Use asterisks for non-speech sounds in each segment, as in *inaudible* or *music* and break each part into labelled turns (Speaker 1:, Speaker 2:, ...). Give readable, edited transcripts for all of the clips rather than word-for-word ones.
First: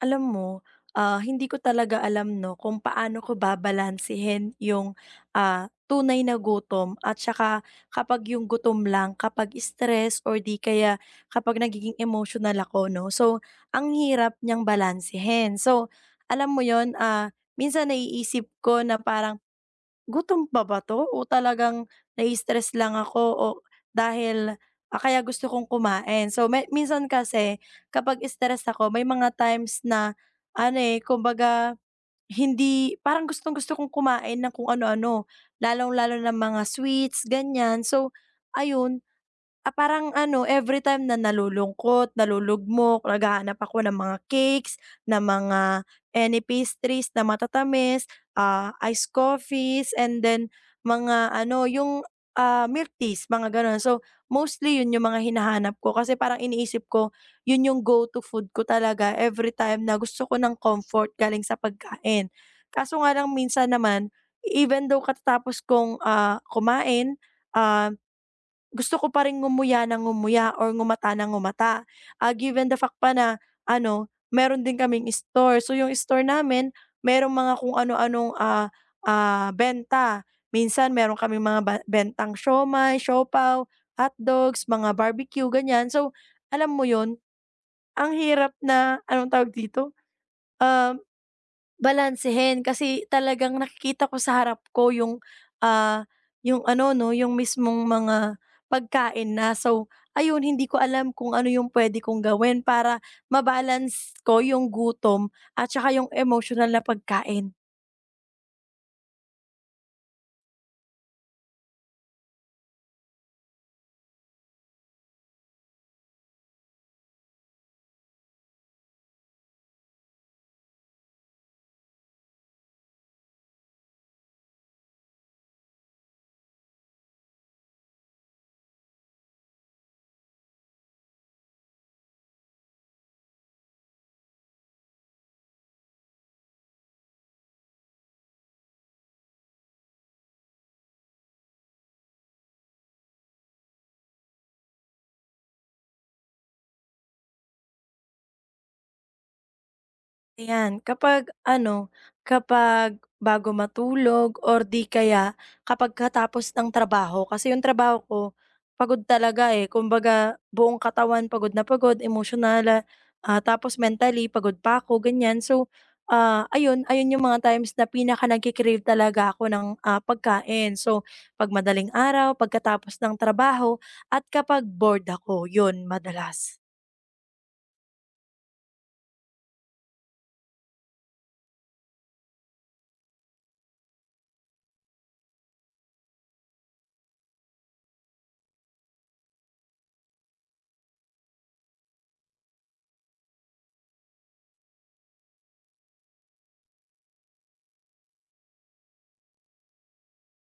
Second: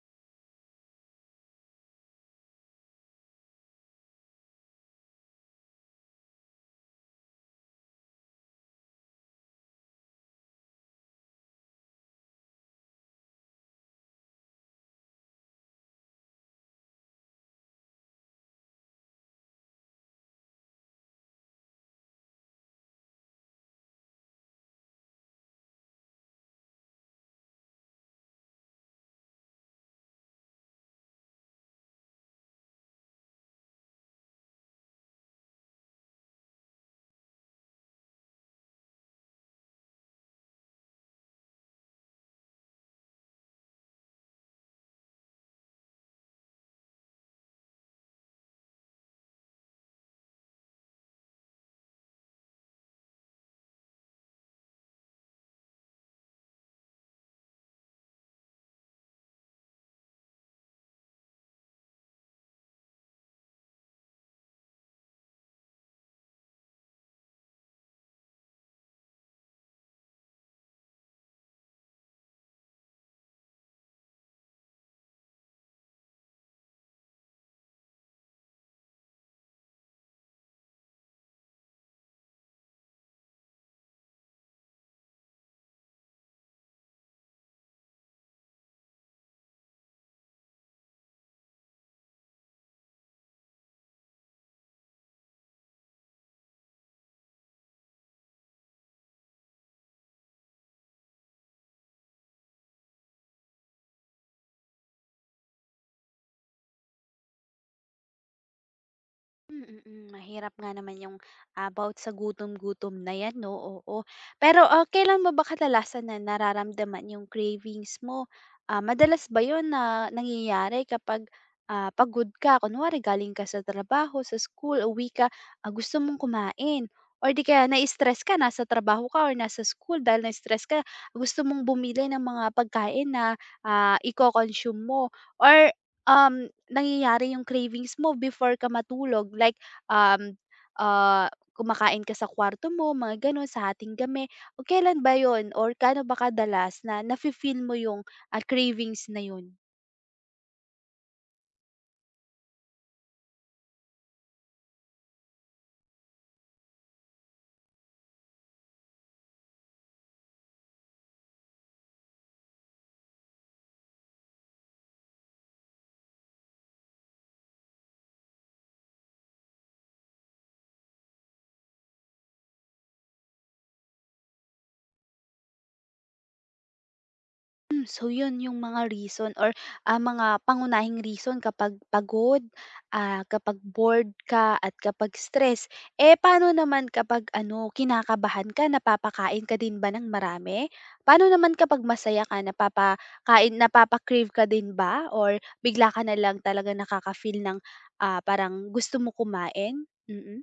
Speaker 1: Alam mo, hindi ko talaga alam 'no kung paano ko babalansehin yung, tunay na gutom at saka kapag yung gutom lang kapag stress or di kaya kapag nagiging emotional ako 'no. So, ang hirap niyang balansehin. So, alam mo yon, minsan naiisip ko na parang, "Gutom pa ba 'to o talagang nai-stress lang ako o dahil, kaya gusto kong kumain." So, me minsan kasi kapag stress ako may mga times na ano, eh, kumbaga hindi parang gustong-gusto kong kumain ng kung ano-ano, lalong-lalo na mga sweets, ganyan. So, ayun. Parang ano, every time na nalulungkot, nalulugmok, naghahanap ako ng mga cakes, ng mga any pastries na matatamis, iced coffees, and then mga ano, yung, milk teas, mga gano'n. So, mostly 'yun yung mga hinahanap ko kasi parang iniisip ko, 'yun yung go-to food ko talaga everytime na gusto ko ng comfort galing sa pagkain. Kaso nga lang minsan naman, even though katatapos kong, kumain, ah gusto ko pa ring ngumuya ng ngumuya or ngumata ng ngumata, given the fact pa na ano, meron din kaming store. So, yung store namin merong mga kung ano-anong, benta. Minsan meron kaming mga bentang siomai, siopaw, hot dogs, mga barbecue, ganyan. So, alam mo yun, ang hirap na, anong tawag dito, um balansehin kasi talagang nakikita ko sa harap ko yung, ah, yung ano 'no, yung mismong mga pagkain na. So, ayun, hindi ko alam kung ano yung puwede kong gawin para ma-balance ko yung gutom at saka yung emotional na pagkain.
Speaker 2: Mm, mm. Mahirap nga naman yung, about sa gutom-gutom na 'yan 'no, oo. Pero, kailan mo ba kadalasan na nararamdaman yung cravings mo? Madalas ba 'yun na nangyayari kapag, pagod ka? Kunwari galing ka sa trabaho, sa school, uwi ka, gusto mong kumain or 'di kaya na-stress ka, nasa trabaho ka or nasa school dahil na-stress ka, gusto mong bumili ng mga pagkain na, iko-consume mo or nangyayari yung cravings mo before ka matulog like, um, uh kumakain ka sa kwarto mo mga gano'n, sa hatinggabi. O kailan ba 'yun or kano ba kadalas na nafi-feel mo yung, cravings na 'yun?
Speaker 1: Ayan, kapag ano, kapag bago matulog or di kaya kapag katapos ng trabaho. Kasi yung trabaho ko, pagod talaga eh. Kumbaga, buong katawan pagod na pagod, emotional tapos mentally pagod pa ako, ganyan. So, ayun, ayun yung mga times na pinaka nagki-crave talaga ako ng pagkain. So, pag madaling araw, pagkatapos ng trabaho, at kapag bored ako, yun madalas.
Speaker 2: Hmm, so 'yun yung mga reason or, mga pangunahing reason kapag pagod, kapag bored ka at kapag stress. Eh, paano naman kapag ano, kinakabahan ka, napapakain ka din ba ng marami? Paano naman kapag masaya ka, napapakain napapa-crave ka din ba or bigla ka na lang talaga nakaka-feel ng, parang gusto mo kumain? Mm.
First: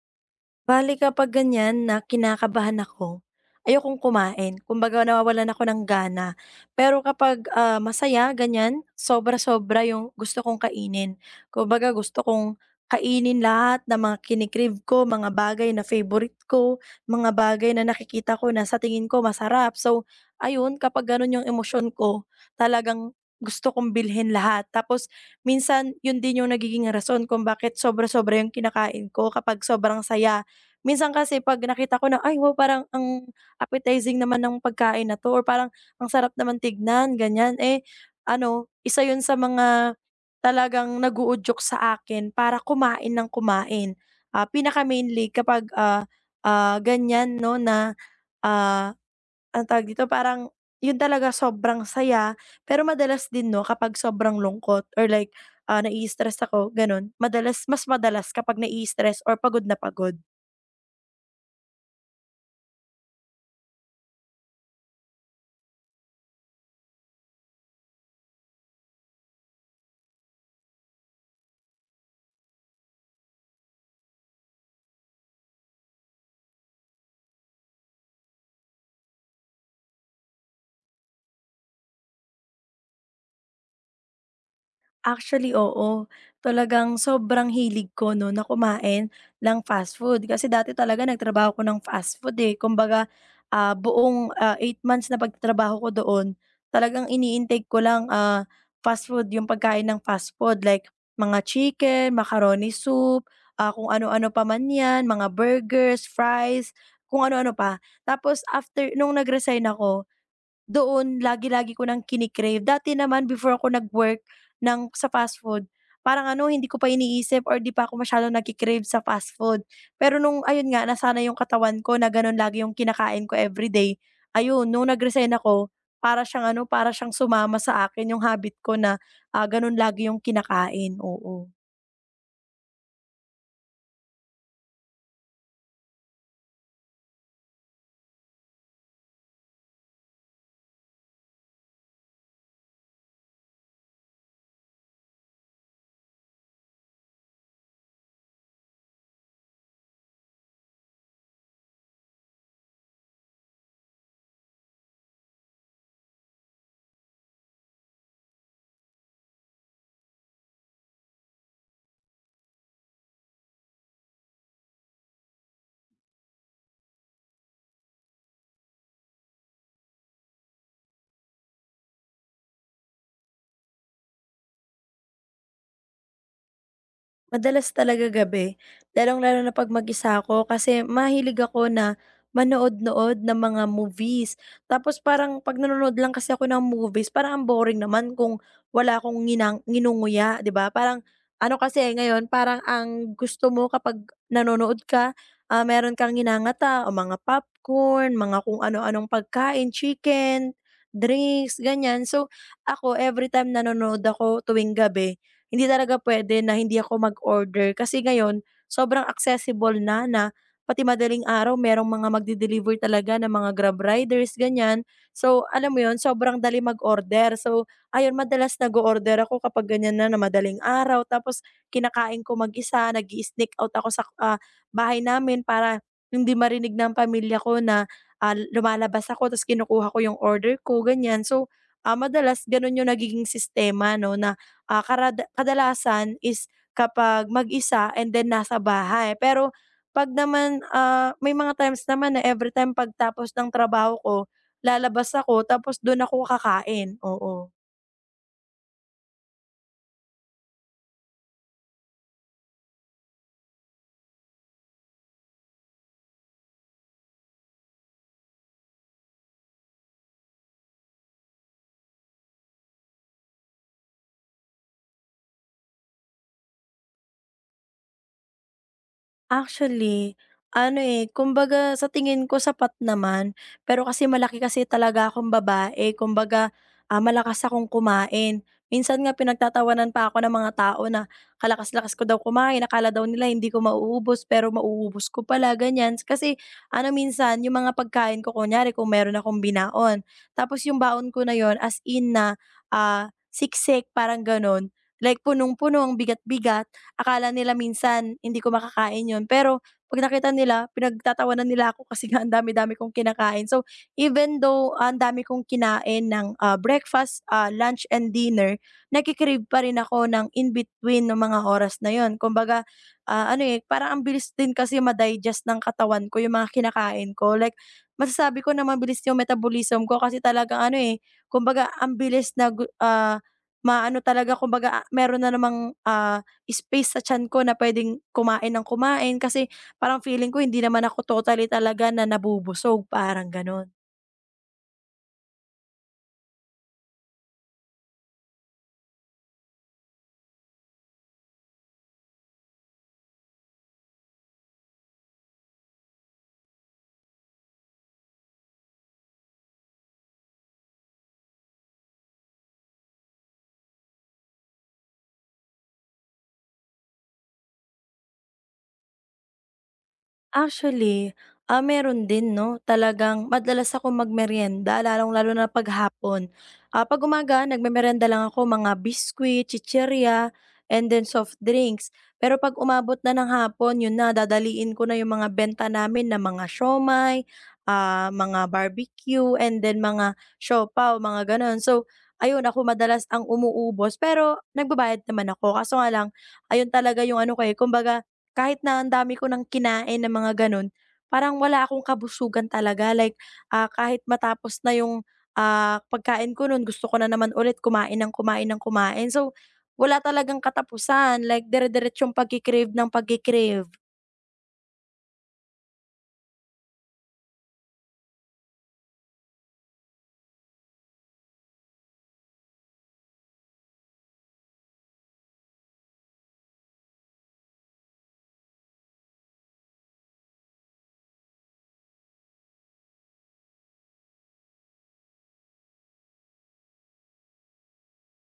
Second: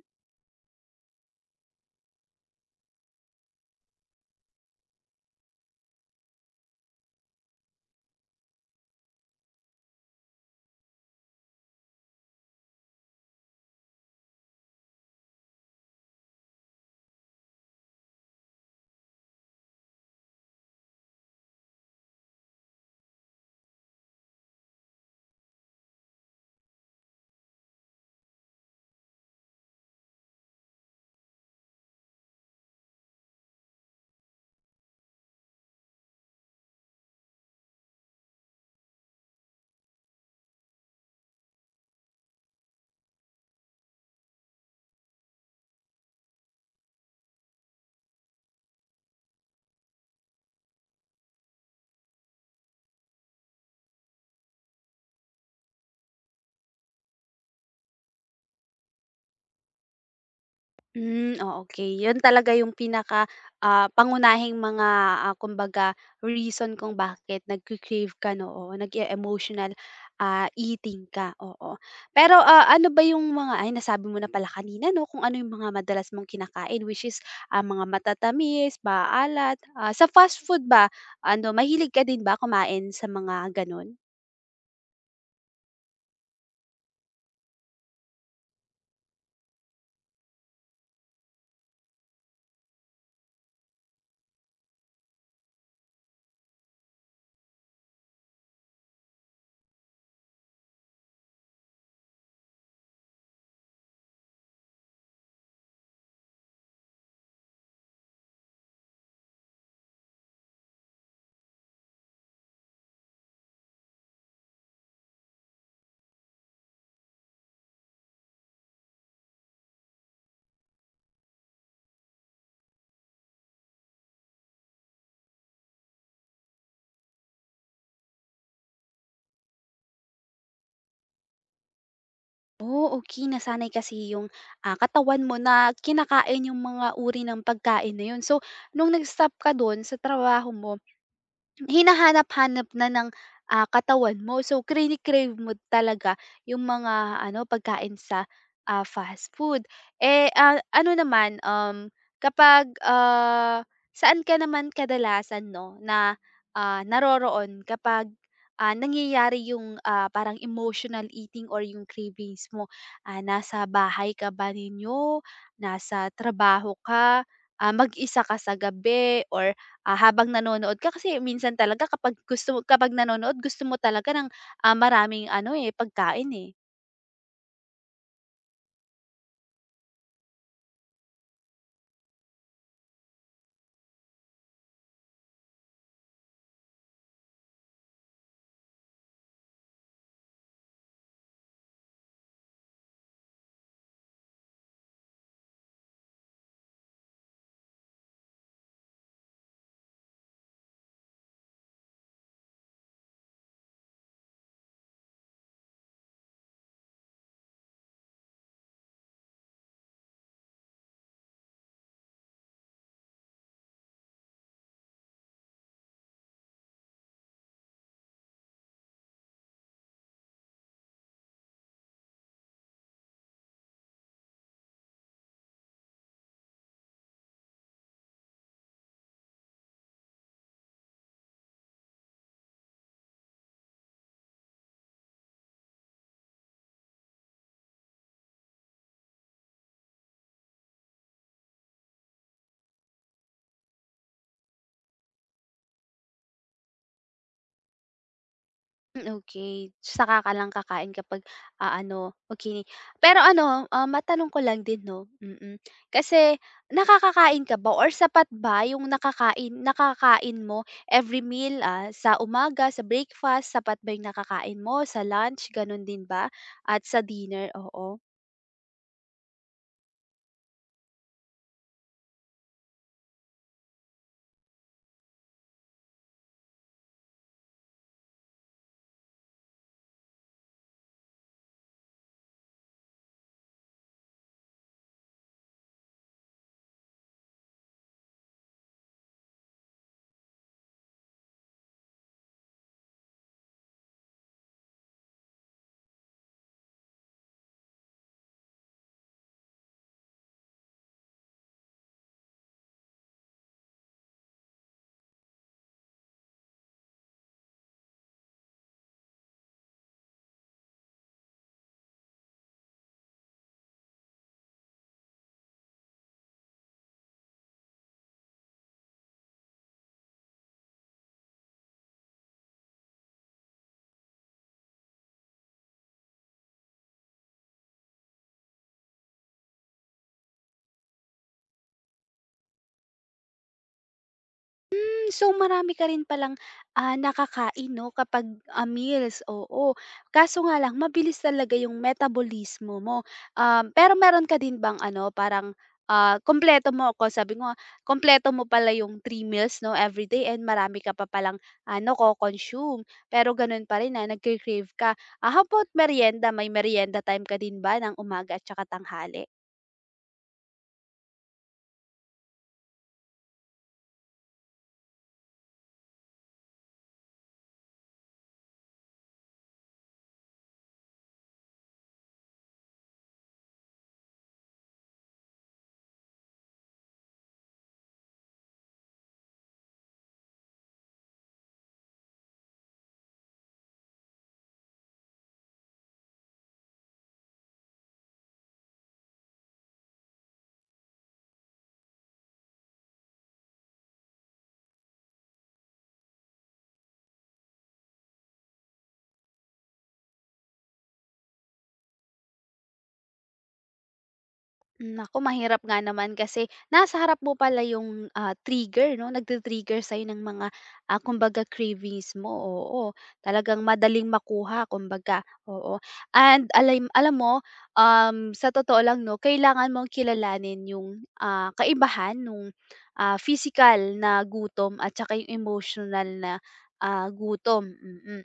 Speaker 1: Bali kapag ganyan na kinakabahan ako, ayokong kumain. Kumbaga nawawalan ako ng gana. Pero kapag, masaya ganyan, sobra-sobra yung gusto kong kainin. Kumbaga gusto kong kainin lahat ng mga kini ko, mga bagay na favorite ko, mga bagay na nakikita ko na sa tingin ko masarap. So, ayun, kapag gano'n yung emosyon ko, talagang gusto kong bilhin lahat. Tapos minsan yun din yung nagiging rason kung bakit sobra-sobra yung kinakain ko kapag sobrang saya. Minsan kasi 'pag nakita ko na, "Ay wow, parang ang appetizing naman ng pagkain na 'to," or parang, "Ang sarap naman tignan," ganyan. Eh, ano, isa 'yun sa mga talagang nag-uudyok sa akin para kumain ng kumain. Pinaka-mainly kapag, ganyan 'no na, ah, anong tawag dito, parang 'yun talaga sobrang saya, pero madalas din 'no kapag sobrang lungkot or like, nai-stress ako, gano'n. Madalas, mas madalas kapag nai-stress or pagod na pagod.
Speaker 2: Hmm, oh, okay, 'yun talaga yung pinaka, pangunahing mga, kumbaga reason kung bakit nagki-crave ka 'no, nag emotional eating ka, oo. Pero, ano ba yung mga ay nasabi mo na pala kanina 'no, kung ano yung mga madalas mong kinakain which is, mga matatamis, maalat, sa fast food ba ano, mahilig ka din ba kumain sa mga gano'n?
Speaker 1: Actually, oo. Talagang sobrang hilig ko 'no na kumain ng fast food. Kasi dati talaga nagtrabaho ko ng fast food, eh. Kumbaga, buong, 8 months na pagtatrabaho ko doon, talagang ini-intake ko lang, fast food, yung pagkain ng fast food. Like mga chicken, macaroni soup, kung ano-ano pa man 'yan, mga burgers, fries, kung ano-ano pa. Tapos after nung nag-resign ako doon lagi-lagi ko nang kini. Dati naman before ako nag-work ng sa fast food, parang ano, hindi ko pa iniisip or 'di pa ako masyadong nagki-crave sa fast food. Pero nung ayun nga, nasanay yung katawan ko na gano'n lagi yung kinakain ko everyday, ayun nung nag-resign ako, para siyang ano, para siyang sumama sa akin yung habit ko na, gano'n lagi yung kinakain, oo.
Speaker 2: Oh, okay. Nasanay kasi yung, katawan mo na kinakain yung mga uri ng pagkain na yun. So, nung nag-stop ka dun sa trabaho mo, hinahanap-hanap na ng, katawan mo. So, crine-crave mo talaga yung mga ano, pagkain sa, fast food. Eh, ah, ano naman, um, kapag, ah, saan ka naman kadalasan 'no, na, naroroon kapag, nangyayari yung, parang emotional eating or yung cravings mo? Ah, nasa bahay ka ba ninyo, nasa trabaho ka, mag-isa ka sa gabi or habang nanonood ka kasi minsan talaga kapag gusto mo kapag nanonood gusto mo talaga ng, maraming ano, eh, pagkain, eh.
Speaker 1: Madalas talaga gabi, lalong-lalo na 'pag mag-isa ako kasi mahilig ako na manood-nood ng mga movies. Tapos parang 'pag nanonood lang kasi ako ng movies parang ang boring naman kung wala akong nginunguya, 'di ba? Parang ano kasi eh, ngayon, parang ang gusto mo kapag nanonood ka, meron kang nginangata o mga popcorn, mga kung ano-anong pagkain, chicken, drinks, ganyan. So, ako every time nanonood ako tuwing gabi hindi talaga pwede na hindi ako mag-order, kasi ngayon sobrang accessible na na pati madaling araw merong mga magde-deliver talaga ng mga Grab riders, ganyan. So, alam mo yon, sobrang dali mag-order. So, ayun madalas nag order ako kapag ganyan na na madaling araw tapos kinakain ko mag-isa, nag-i-sneak out ako sa, bahay namin para hindi marinig ng pamilya ko na, lumalabas ako ta's kinukuha ko yung order ko, ganyan. So, madalas gano'n yung nagiging sistema 'no na kadalasan is kapag mag-isa and then nasa bahay. Pero 'pag naman, may mga times naman na everytime pagtapos ng trabaho ko, lalabas ako tapos dun ako kakain, oo.
Speaker 2: Hmm, okey. Saka ka lang kakain kapag, ano, okey. Pero ano, matanong ko lang din 'no, kasi nakakakain ka ba or sapat ba yung nakakain nakakain mo every meal, sa umaga, sa breakfast, sapat ba yung nakakain mo, sa lunch, gano'n din ba at sa dinner? Oo.
Speaker 1: Actually, ano, eh, kumbaga sa tingin ko sapat naman, pero kasi malaki kasi talaga akong babae, kumbaga, malakas akong kumain. Minsan nga pinagtatawanan pa ako ng mga tao na kalakas-lakas ko daw kumain, akala daw nila hindi ko mauubos, pero mauubos ko pala, ganyan. Kasi ano, minsan yung mga pagkain ko kunyari kung meron akong binaon, tapos yung baon ko na yon as in na, siksik parang gano'n, like punong-puno, ang bigat-bigat, akala nila minsan hindi ko makakain yun, pero 'pag nakita nila pinagtatawanan nila ako kasi nga ang dami-dami kong kinakain. So, even though ang dami kong kinain ng, breakfast, lunch and dinner, nagke-crave pa rin ako ng in between ng mga oras na yun. Kumbaga, ano, eh, parang ang bilis din kasi ma-digest ng katawan ko yung mga kinakain ko. Like masasabi ko na mabilis yung metabolism ko kasi talagang ano, eh, kumbaga ang bilis na maano talaga, kumbaga meron na namang, space sa tiyan ko na puwedeng kumain ng kumain kasi parang feeling ko hindi naman ako totally talaga na nabubusog, parang gano'n.
Speaker 2: Hmm, so marami ka rin palang, nakakain 'no kapag, meals, oo. Kaso nga lang mabilis talaga yung metabolismo mo. Pero meron ka din bang ano parang, ah, kumpleto mo ako sabi mo kompleto kumpleto mo pala yung 3 meals 'no everyday and marami ka pa palang ano nako-consume. Pero ganun pa rin na nagke-crave ka. Ah, how about merienda, may merienda time ka din ba ng umaga at saka tanghali?
Speaker 1: Actually, meron din 'no, talagang madalas ako magmerienda, lalong-lalo na 'pag hapon. 'Pag umaga nagmemeryenda lang ako mga biscuit, chichirya, and then soft drinks. Pero 'pag umabot na ng hapon yun na dadaliin ko na yung mga benta namin na mga siomai, mga barbecue, and then mga siopao, mga gano'n. So, ayun ako madalas ang umuubos pero nagbabayad naman ako kaso nga lang ayun talaga yung ano ko, eh, kumbaga kahit na ang dami ko ng kinain na mga gano'n, parang wala akong kabusugan talaga like, kahit matapos na yung, pagkain ko nun gusto ko na naman ulit kumain ng kumain ng kumain. So, wala talagang katapusan, like dire-diretsong pagke-crave ng pagke.
Speaker 2: Nako, mahirap nga naman kasi nasa harap mo pala yung, trigger 'no, nagti-trigger sa'yo ng mga, kumbaga cravings mo, oo. Talagang madaling makuha kumbaga, oo. And alam alam mo, sa totoo lang 'no, kailangan mong kilalanin yung, kaibahan nung, physical na gutom at saka yung emotional na, gutom, mm. Mm.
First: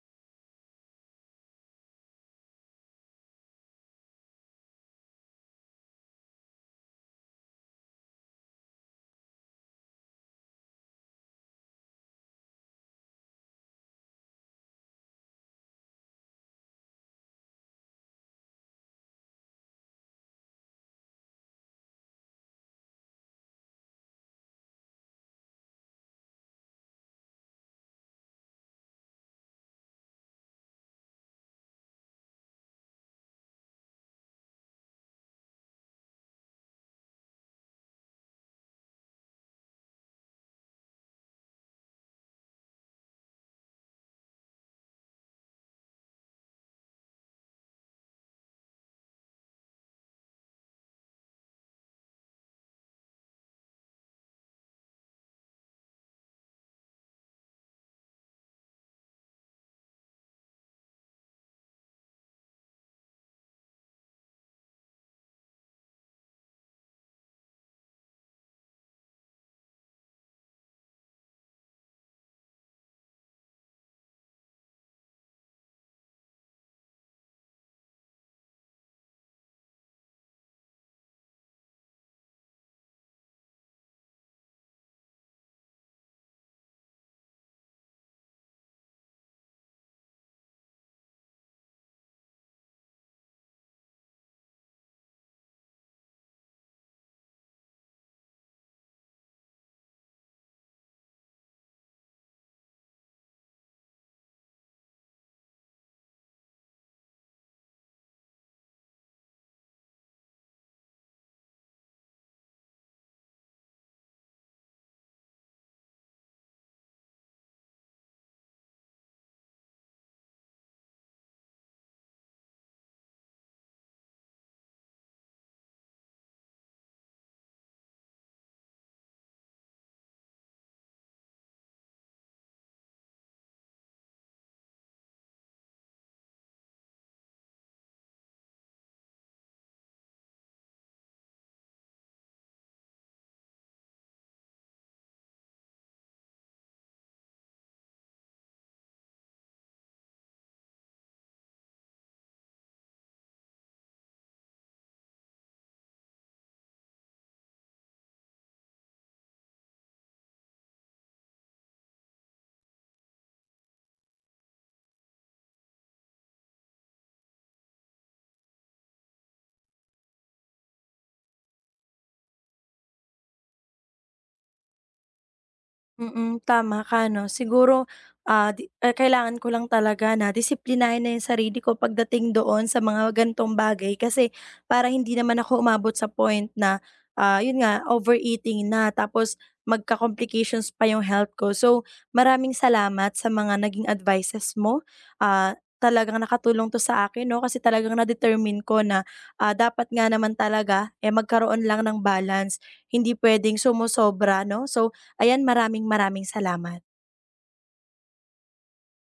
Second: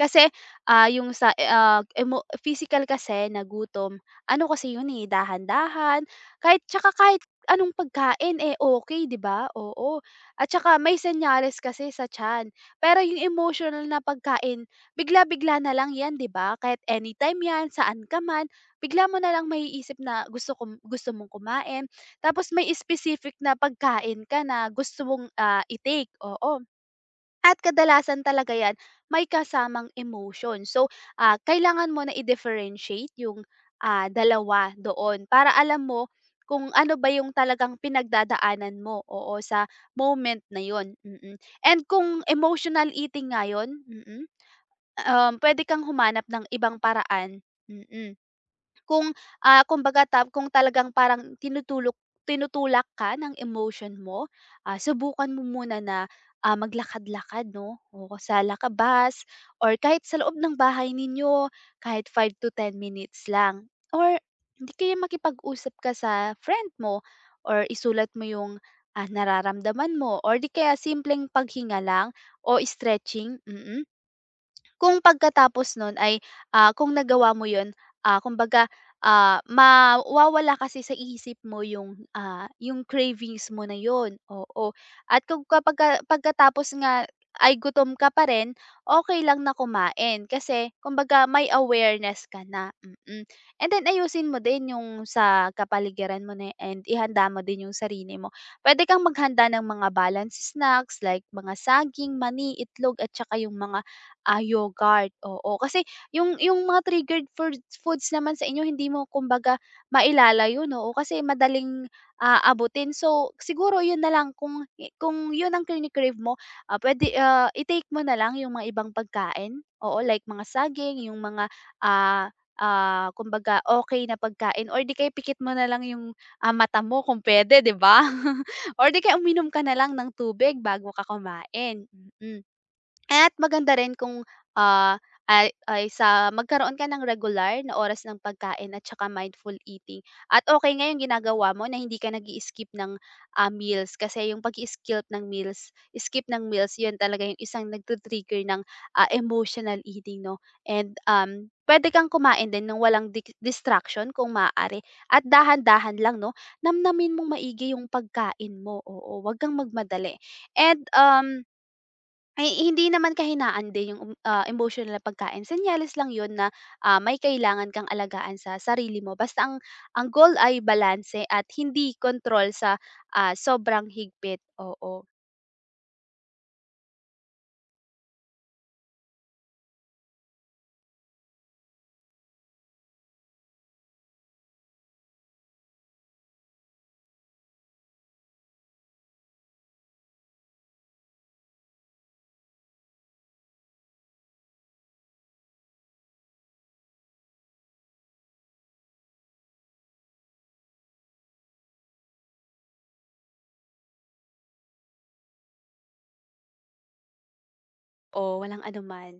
Speaker 2: Kasi, ah, yung sa, eh, ah, emo physical kasi na gutom ano kasi yun, eh, dahan-dahan, kahit tsaka kahit anong pagkain, eh, okay, 'di ba? Oo, at tsaka may senyales kasi sa tiyan. Pero yung emotional na pagkain, bigla-bigla na lang 'yan, 'di ba? Kahit anytime 'yan, saan ka man, bigla mo na lang maiisip na gusto mong kumain, tapos may specific na pagkain ka na gusto mong, i-take, oo. At kadalasan talaga 'yan may kasamang emotion. So, kailangan mo na i-differentiate yung, dalawa doon para alam mo kung ano ba yung talagang pinagdadaanan mo, oo, sa moment na yon. Mm. Mm. And kung emotional eating nga yon, mm, mm, puwede kang humanap ng ibang paraan, mm. Mm. Kung, ah, kumbaga ta kung talagang parang tinutulak ka ng emotion mo, subukan mo muna na, maglakad-lakad 'no, o sa lakabas or kahit sa loob ng bahay ninyo, kahit 5 to 10 minutes lang or di kaya makipag-usap ka sa friend mo or isulat mo yung, nararamdaman mo or di kaya simpleng paghinga lang o stretching, mm. Kung pagkatapos nun ay, kung nagawa mo yun, ah, kumbaga, mawawala kasi sa isip mo yung, yung cravings mo na yun, oo. At kung pagkatapos nga ay gutom ka pa rin, okey lang na kumain kasi kumbaga may awareness ka na, mm. And then ayusin mo din yung sa kapaligiran mo na and ihanda mo din yung sarili mo. Puwede kang maghanda ng mga balance snacks like mga saging, mani, itlog at tsaka yung mga ah, yogurt, oo. Kasi yung mga triggered foods foods naman sa inyo hindi mo kumbaga mailala yun, oo, kasi madaling, abutin. So, siguro yun na lang kung yun ang kini-crave mo, puwede, i-take mo na lang yung mga ibang pagkain, oo, like mga saging, yung mga, ah, kumbaga okey na pagkain or di kaya pikit mo na lang yung, mata mo kung puwede, di ba? *laughs* Or di kaya uminom ka na lang ng tubig bago ka kumain, mm. At maganda rin kung, ah, ay sa magkaroon ka ng regular na oras ng pagkain at tsaka mindful eating. At okay nga yung ginagawa mo na hindi ka nag skip ng, meals kasi yung pag skip ng meals yun talaga yung isang nagti-trigger ng, emotional eating 'no. And, pwede kang kumain din ng walang distraction kung maaari at dahan-dahan lang 'no. Namnamin mong maigi yung pagkain mo, oo, 'wag kang magmadali. And, um ay hindi naman kahinaan din yung, emosyonal na pagkain, senyales lang yun na, may kailangan kang alagaan sa sarili mo basta ang goal ay balanse at hindi kontrol sa, sobrang higpit, oo,
Speaker 1: Mm, tama ka 'no. Siguro, kailangan ko lang talaga na disiplinahin na 'yung sarili ko pagdating doon sa mga ganitong bagay kasi para hindi naman ako umabot sa point na, 'yun nga, overeating na tapos magka-complications pa 'yung health ko. So, maraming salamat sa mga naging advices mo. Ah, Talagang nakatulong 'to sa akin 'no kasi talagang na-determine ko na, dapat nga naman talaga, eh, magkaroon lang ng balance, hindi puwedeng sumosobra 'no. So, ayan, maraming maraming salamat.
Speaker 2: o walang anuman.